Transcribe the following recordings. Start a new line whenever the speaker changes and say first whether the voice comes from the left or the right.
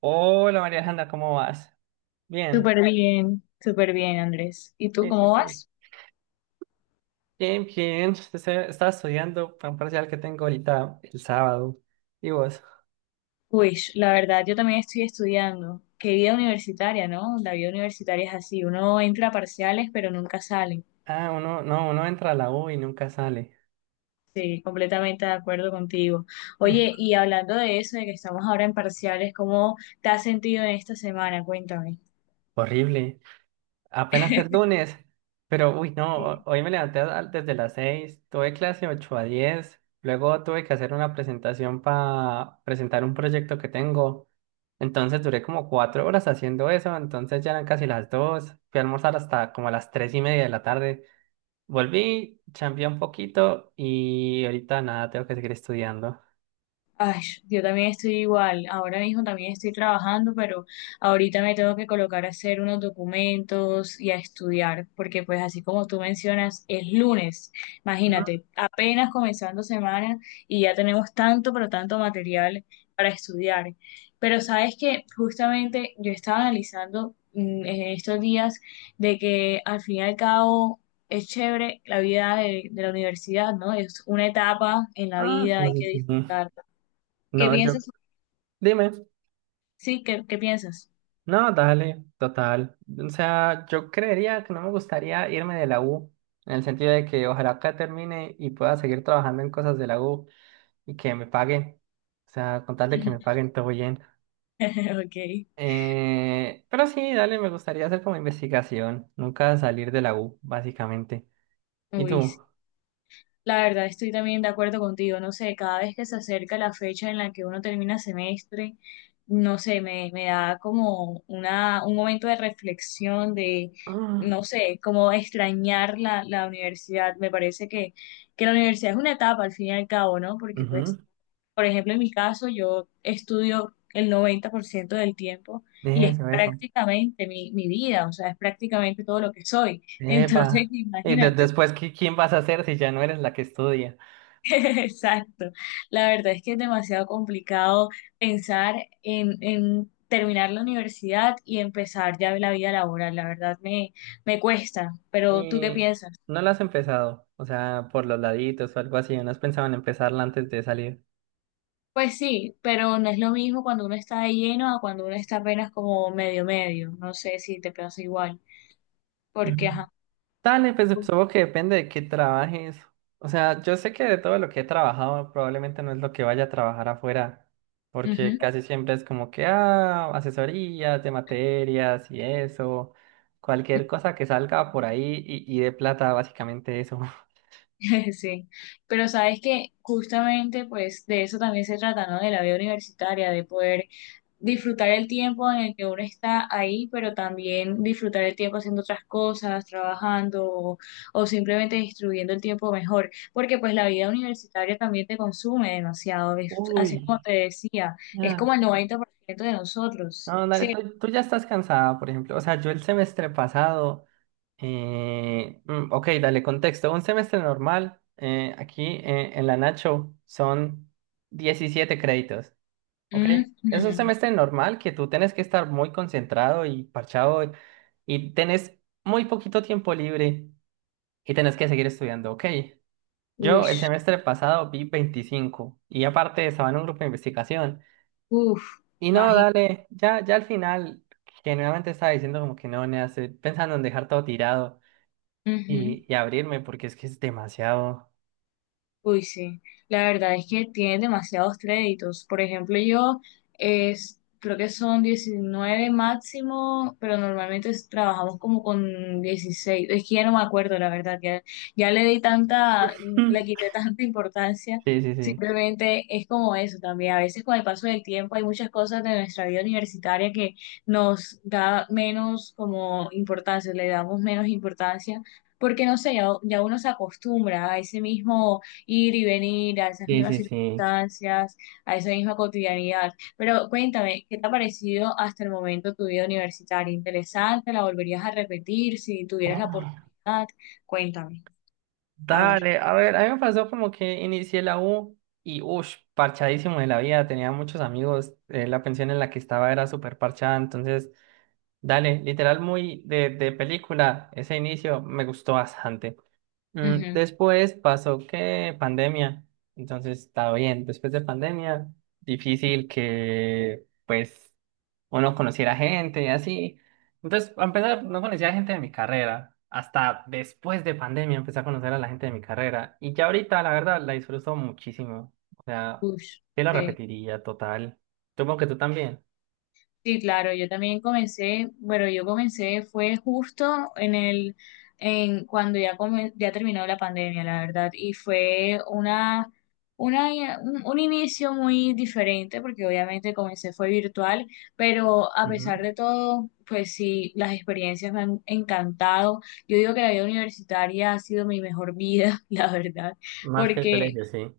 right: Hola María Alejandra, ¿cómo vas? Bien,
left: Súper bien, Andrés. ¿Y tú
right: sí, sí,
left: cómo
right: sí.
left: vas?
right: Bien, bien. Estaba estudiando para un parcial que tengo ahorita el sábado. ¿Y vos?
left: Pues la verdad, yo también estoy estudiando. Qué vida universitaria, ¿no? La vida universitaria es así, uno entra a parciales, pero nunca sale.
right: Ah, uno, no, uno entra a la U y nunca sale.
left: Sí, completamente de acuerdo contigo. Oye,
right: Eh,
left: y hablando de eso, de que estamos ahora en parciales, ¿cómo te has sentido en esta semana? Cuéntame.
right: horrible. Apenas el lunes. Pero, uy, no,
left: Sí.
right: hoy me levanté desde las 6. Tuve clase 8 a 10. Luego tuve que hacer una presentación para presentar un proyecto que tengo. Entonces duré como 4 horas haciendo eso, entonces ya eran casi las 2, fui a almorzar hasta como a las 3:30 de la tarde, volví, chambeé un poquito y ahorita nada, tengo que seguir estudiando.
left: Ay, yo también estoy igual. Ahora mismo también estoy trabajando, pero ahorita me tengo que colocar a hacer unos documentos y a estudiar, porque pues así como tú mencionas, es lunes. Imagínate, apenas comenzando semana y ya tenemos tanto, pero tanto material para estudiar. Pero sabes que justamente yo estaba analizando en estos días de que al fin y al cabo es chévere la vida de la universidad, ¿no? Es una etapa en la
right: Ah,
left: vida,
right: sí,
left: hay
right: sí,
left: que
right: sí. Sí.
left: disfrutar.
right: No,
left: ¿Qué
right: yo,
left: piensas?
right: dime,
left: Sí, ¿qué piensas?
right: no, dale, total. O sea, yo creería que no me gustaría irme de la U, en el sentido de que ojalá acá termine y pueda seguir trabajando en cosas de la U y que me paguen. O sea, con tal de que me paguen todo bien.
left: Ok.
right: Pero sí, dale, me gustaría hacer como investigación, nunca salir de la U, básicamente. ¿Y
left: Uy, sí.
right: tú?
left: La verdad, estoy también de acuerdo contigo. No sé, cada vez que se acerca la fecha en la que uno termina semestre, no sé, me da como una, un momento de reflexión, de,
right: Ah,
left: no sé, como extrañar la universidad. Me parece que la universidad es una etapa al fin y al cabo, ¿no? Porque pues
right: ujú.
left: por ejemplo, en mi caso, yo estudio el 90% del tiempo y es
right: Eso, eso.
left: prácticamente mi vida, o sea, es prácticamente todo lo que soy. Entonces,
right: Epa. Y
left: imagínate.
right: después, ¿quién vas a ser si ya no eres la que estudia?
left: Exacto. La verdad es que es demasiado complicado pensar en terminar la universidad y empezar ya la vida laboral. La verdad me cuesta, pero ¿tú qué
right: Y
left: piensas?
right: no la has empezado, o sea, por los laditos o algo así, ¿no has pensado en empezarla antes de salir?
left: Pues sí, pero no es lo mismo cuando uno está de lleno a cuando uno está apenas como medio medio. No sé si te pasa igual,
right: Ujú.
left: porque ajá.
right: Dale, pues
left: Ujú.
right: supongo que depende de qué trabajes. O sea, yo sé que de todo lo que he trabajado, probablemente no es lo que vaya a trabajar afuera, porque casi siempre es como que, ah, asesorías de materias y eso, cualquier cosa que salga por ahí y de plata, básicamente eso.
left: Sí, pero sabes que justamente pues de eso también se trata, ¿no? De la vida universitaria, de poder disfrutar el tiempo en el que uno está ahí, pero también disfrutar el tiempo haciendo otras cosas, trabajando o simplemente distribuyendo el tiempo mejor, porque pues la vida universitaria también te consume demasiado, así como
right: Uy,
left: te decía, es
right: ya.
left: como el
right: Sí.
left: 90% de nosotros,
right: No, dale,
left: sí.
right: tú ya estás cansada, por ejemplo. O sea, yo el semestre pasado. Ok, dale contexto. Un semestre normal aquí en la Nacho son 17 créditos. Ok, es un
left: Ujú.
right: semestre normal que tú tienes que estar muy concentrado y parchado y tenés muy poquito tiempo libre y tenés que seguir estudiando. Ok, yo
left: Uy,
right: el semestre pasado vi 25 y aparte estaba en un grupo de investigación.
left: uf,
right: Y no, dale, ya, ya al final, generalmente estaba diciendo como que no, nea, estoy pensando en dejar todo tirado y,
left: imagínate.
right: y abrirme porque es que es demasiado.
left: Uy, sí, la verdad es que tiene demasiados créditos. Por ejemplo, yo creo que son 19 máximo, pero normalmente trabajamos como con 16. Es que ya no me acuerdo, la verdad, ya, ya le di tanta,
right: Mm.
left: le quité tanta importancia.
right: Sí, sí, sí.
left: Simplemente es como eso también. A veces con el paso del tiempo hay muchas cosas de nuestra vida universitaria que nos da menos como importancia, le damos menos importancia, porque no sé, ya, ya uno se acostumbra a ese mismo ir y venir a esas
right: Sí,
left: mismas
right: sí, sí.
left: circunstancias, a esa misma cotidianidad. Pero cuéntame, ¿qué te ha parecido hasta el momento tu vida universitaria? ¿Interesante? ¿La volverías a repetir si tuvieras la
right: Ah,
left: oportunidad? Cuéntame. A ver.
right: dale, a ver, a mí me pasó como que inicié la U y uff, parchadísimo de la vida, tenía muchos amigos, la pensión en la que estaba era súper parchada, entonces, dale, literal muy de película, ese inicio me gustó bastante. Mm,
left: Ujú.
right: Después pasó que pandemia, entonces está bien. Después de pandemia, difícil que pues uno conociera gente y así. Entonces, a empezar, no conocía gente de mi carrera. Hasta después de pandemia empecé a conocer a la gente de mi carrera. Y ya ahorita, la verdad, la disfruto muchísimo. O sea,
left: Ush,
right: yo la
left: sí.
right: repetiría total. Supongo que tú también.
left: Sí, claro, yo también comencé, bueno, yo comencé fue justo en cuando ya terminó la pandemia, la verdad, y fue un inicio muy diferente, porque obviamente comencé fue virtual, pero a
right: Ujú.
left: pesar de todo, pues sí, las experiencias me han encantado. Yo digo que la vida universitaria ha sido mi mejor vida, la verdad,
right: Más que el
left: porque
right: colegio, sí.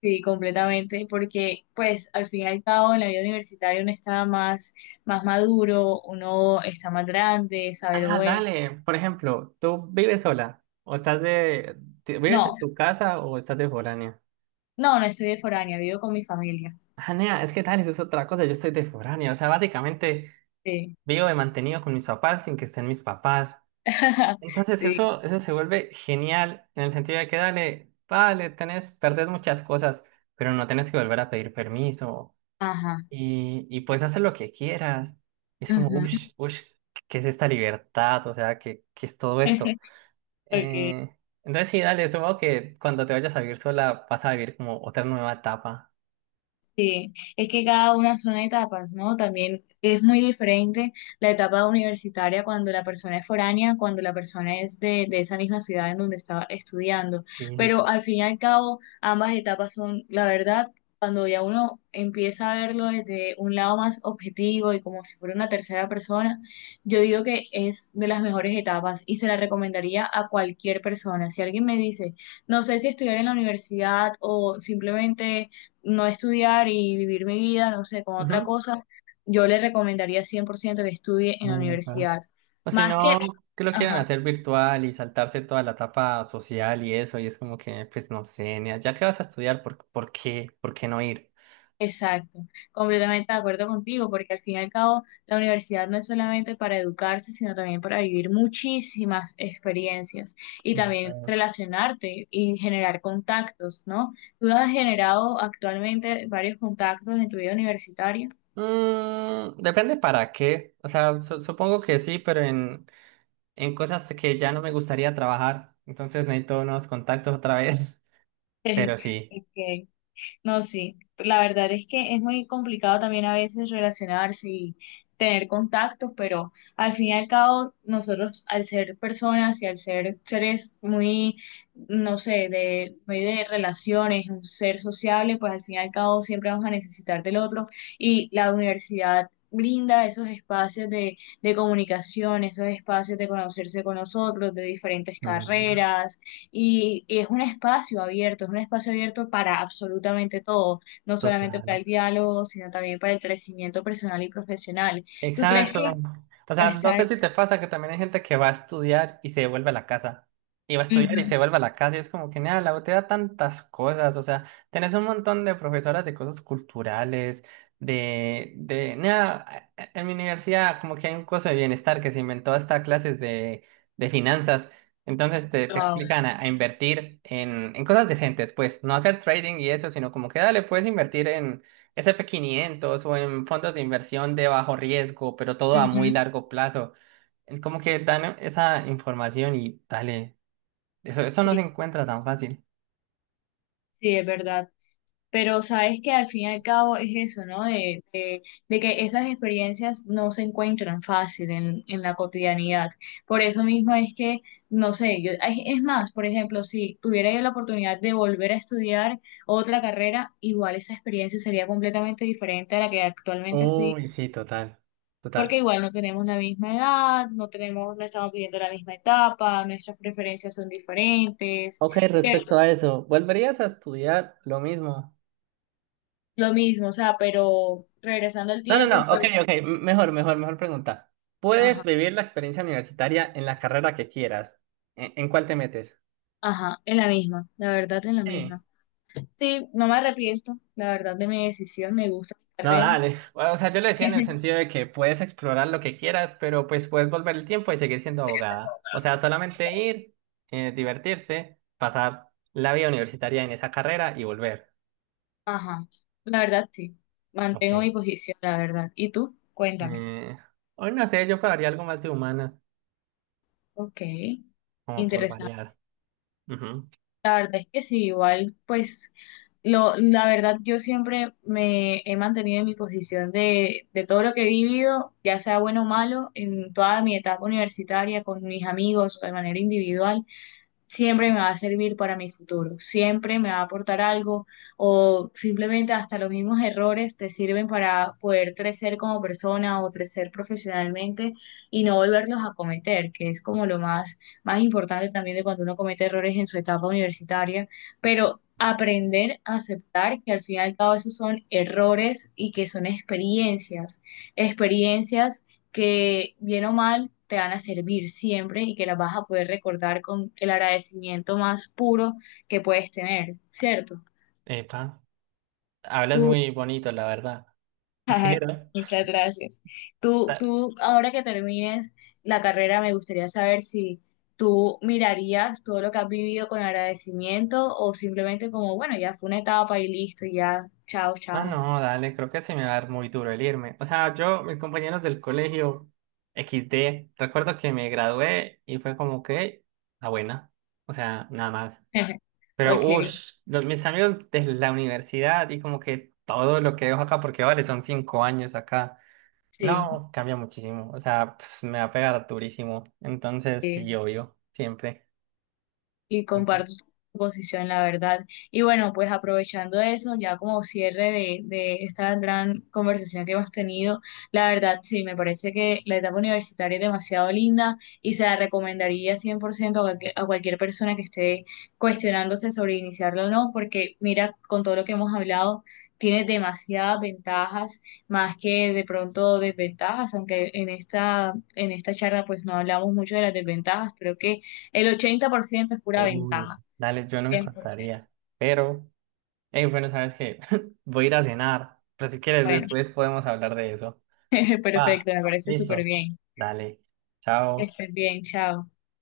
left: sí, completamente, porque pues al fin y al cabo en la vida universitaria uno está más, más maduro, uno está más grande, sabe lo
right: Ah,
left: bueno.
right: dale. Por ejemplo, ¿tú vives sola? ¿O estás de... te- ¿Vives
left: No,
right: en tu casa o estás de foránea?
left: no, no estoy de foránea, vivo con mi familia.
right: Ah, nea, es que dale, eso es otra cosa. Yo estoy de foránea. O sea, básicamente
left: Sí.
right: vivo de mantenido con mis papás sin que estén mis papás. Entonces
left: Sí.
right: eso se vuelve genial en el sentido de que dale, vale, tenés, perdés muchas cosas, pero no tenés que volver a pedir permiso.
left: Ajá.
right: Y puedes hacer lo que quieras. Es como, uff,
left: Ujú.
right: uff, ¿qué es esta libertad? O sea, ¿qué es todo esto?
left: Ok.
right: Eh, entonces sí, dale, supongo que cuando te vayas a vivir sola vas a vivir como otra nueva etapa.
left: Sí, es que cada una son etapas, ¿no? También es muy diferente la etapa universitaria cuando la persona es foránea, cuando la persona es de esa misma ciudad en donde estaba estudiando.
right: Sí, sí,
left: Pero
right: sí.
left: al fin y al cabo, ambas etapas son, la verdad, cuando ya uno empieza a verlo desde un lado más objetivo y como si fuera una tercera persona, yo digo que es de las mejores etapas y se la recomendaría a cualquier persona. Si alguien me dice, no sé si estudiar en la universidad o simplemente no estudiar y vivir mi vida, no sé, con otra
right: Ujú.
left: cosa, yo le recomendaría 100% que estudie en la
right: Epa.
left: universidad.
right: O si
left: Más que,
right: no, que lo quieren
left: ajá,
right: hacer virtual y saltarse toda la etapa social y eso, y es como que, pues no sé, nea, ya que vas a estudiar, ¿por qué? ¿Por qué no ir?
left: exacto, completamente de acuerdo contigo, porque al fin y al cabo la universidad no es solamente para educarse, sino también para vivir muchísimas experiencias y también
right: Bueno.
left: relacionarte y generar contactos, ¿no? Tú has generado actualmente varios contactos en tu vida universitaria.
right: Depende para qué. O sea, supongo que sí, pero en cosas que ya no me gustaría trabajar. Entonces necesito unos contactos otra vez. Pero sí.
left: Ok. No, sí, la verdad es que es muy complicado también a veces relacionarse y tener contactos, pero al fin y al cabo nosotros al ser personas y al ser seres muy, no sé, de, muy de relaciones, un ser sociable, pues al fin y al cabo siempre vamos a necesitar del otro y la universidad brinda esos espacios de comunicación, esos espacios de conocerse con nosotros, de diferentes
right: Mm,
left: carreras y es un espacio abierto, es un espacio abierto para absolutamente todo, no solamente para
right: total.
left: el diálogo, sino también para el crecimiento personal y profesional. ¿Tú crees
right: Exacto.
left: que...
right: O sea, no sé
left: Exacto.
right: si te pasa que también hay gente que va a estudiar y se devuelve a la casa. Y va a estudiar y
left: Ujú.
right: se vuelve a la casa y es como que, nada, la U te da tantas cosas. O sea, tenés un montón de profesoras de cosas culturales, nada, en mi universidad como que hay un curso de bienestar que se inventó hasta clases de finanzas. Entonces te
left: Wow.
right: explican a invertir en cosas decentes, pues, no hacer trading y eso, sino como que, dale, puedes invertir en S&P 500 o en fondos de inversión de bajo riesgo, pero todo a muy
left: Ujú.
right: largo plazo. Es como que dan esa información y dale, eso no
left: Sí,
right: se encuentra tan fácil.
left: sí, es verdad. Pero sabes que al fin y al cabo es eso, ¿no? De de que esas experiencias no se encuentran fácil en la cotidianidad. Por eso mismo es que, no sé, yo, ay, es más, por ejemplo, si tuviera yo la oportunidad de volver a estudiar otra carrera, igual esa experiencia sería completamente diferente a la que actualmente estoy,
right: Uy, sí, total,
left: porque
right: total.
left: igual no tenemos la misma edad, no tenemos, no estamos viviendo la misma etapa, nuestras preferencias son diferentes,
right: Ok,
left: ¿cierto?
right: respecto a eso, ¿volverías a estudiar lo mismo?
left: Lo mismo, o sea, pero regresando al
right: No, no,
left: tiempo y si...
right: no, ok, ok, mejor, mejor, mejor pregunta. Puedes
left: Ajá.
right: vivir la experiencia universitaria en la carrera que quieras. ¿En cuál te metes?
left: Ajá, en la misma, la verdad en la
right: Sí.
left: misma. Sí, no me arrepiento, la verdad de mi decisión, me gusta mi
right: No,
left: carrera.
right: dale. Bueno, o sea, yo le decía en el sentido de que puedes explorar lo que quieras, pero pues puedes volver el tiempo y seguir siendo abogada. O sea, solamente ir, divertirte, pasar la vida universitaria en esa carrera y volver.
left: Ajá, la verdad sí, mantengo mi
right: Ok.
left: posición, la verdad. ¿Y tú? Cuéntame.
right: Eh, hoy no sé, yo pagaría algo más de humana,
left: Ok,
right: como por
left: interesante.
right: variar. Ujú.
left: La verdad es que sí, igual, pues, la verdad yo siempre me he mantenido en mi posición de todo lo que he vivido, ya sea bueno o malo, en toda mi etapa universitaria, con mis amigos, de manera individual. Siempre me va a servir para mi futuro, siempre me va a aportar algo o simplemente hasta los mismos errores te sirven para poder crecer como persona o crecer profesionalmente y no volverlos a cometer, que es como lo más, más importante también de cuando uno comete errores en su etapa universitaria, pero aprender a aceptar que al fin y al cabo esos son errores y que son experiencias, experiencias que bien o mal te van a servir siempre y que las vas a poder recordar con el agradecimiento más puro que puedes tener, ¿cierto?
right: Epa, hablas
left: Tú,
right: muy bonito, la verdad.
left: muchas gracias.
right: Pero,
left: Ahora que termines la carrera, me gustaría saber si tú mirarías todo lo que has vivido con agradecimiento o simplemente como, bueno, ya fue una etapa y listo, ya, chao,
right: ah,
left: chao.
right: no, dale, creo que se me va a dar muy duro el irme. O sea, yo, mis compañeros del colegio XD, recuerdo que me gradué y fue como que la buena. O sea, nada más. Pero,
left: Ok,
right: uff, mis amigos de la universidad y como que todo lo que dejo acá, porque vale, son 5 años acá.
left: sí.
right: No, cambia muchísimo. O sea, pues, me va a pegar durísimo. Entonces,
left: Sí.
right: sí, obvio, siempre.
left: Y
right: Entonces,
left: comparto tu posición, la verdad. Y bueno, pues aprovechando eso, ya como cierre de esta gran conversación que hemos tenido, la verdad sí, me parece que la etapa universitaria es demasiado linda y se la recomendaría 100% a cualquier persona que esté cuestionándose sobre iniciarla o no, porque mira, con todo lo que hemos hablado, tiene demasiadas ventajas, más que de pronto desventajas, aunque en esta charla pues no hablamos mucho de las desventajas, creo que el 80% es pura
right: uy,
left: ventaja,
right: dale, yo no
left: 100%.
right: encontraría. Pero. Hey, bueno, ¿sabes qué? Voy a ir a cenar, pero si quieres
left: Bueno,
right: después podemos hablar de eso. Va,
left: perfecto, me parece súper
right: listo.
left: bien.
right: Dale,
left: Que
right: chao.
left: estés bien, chao.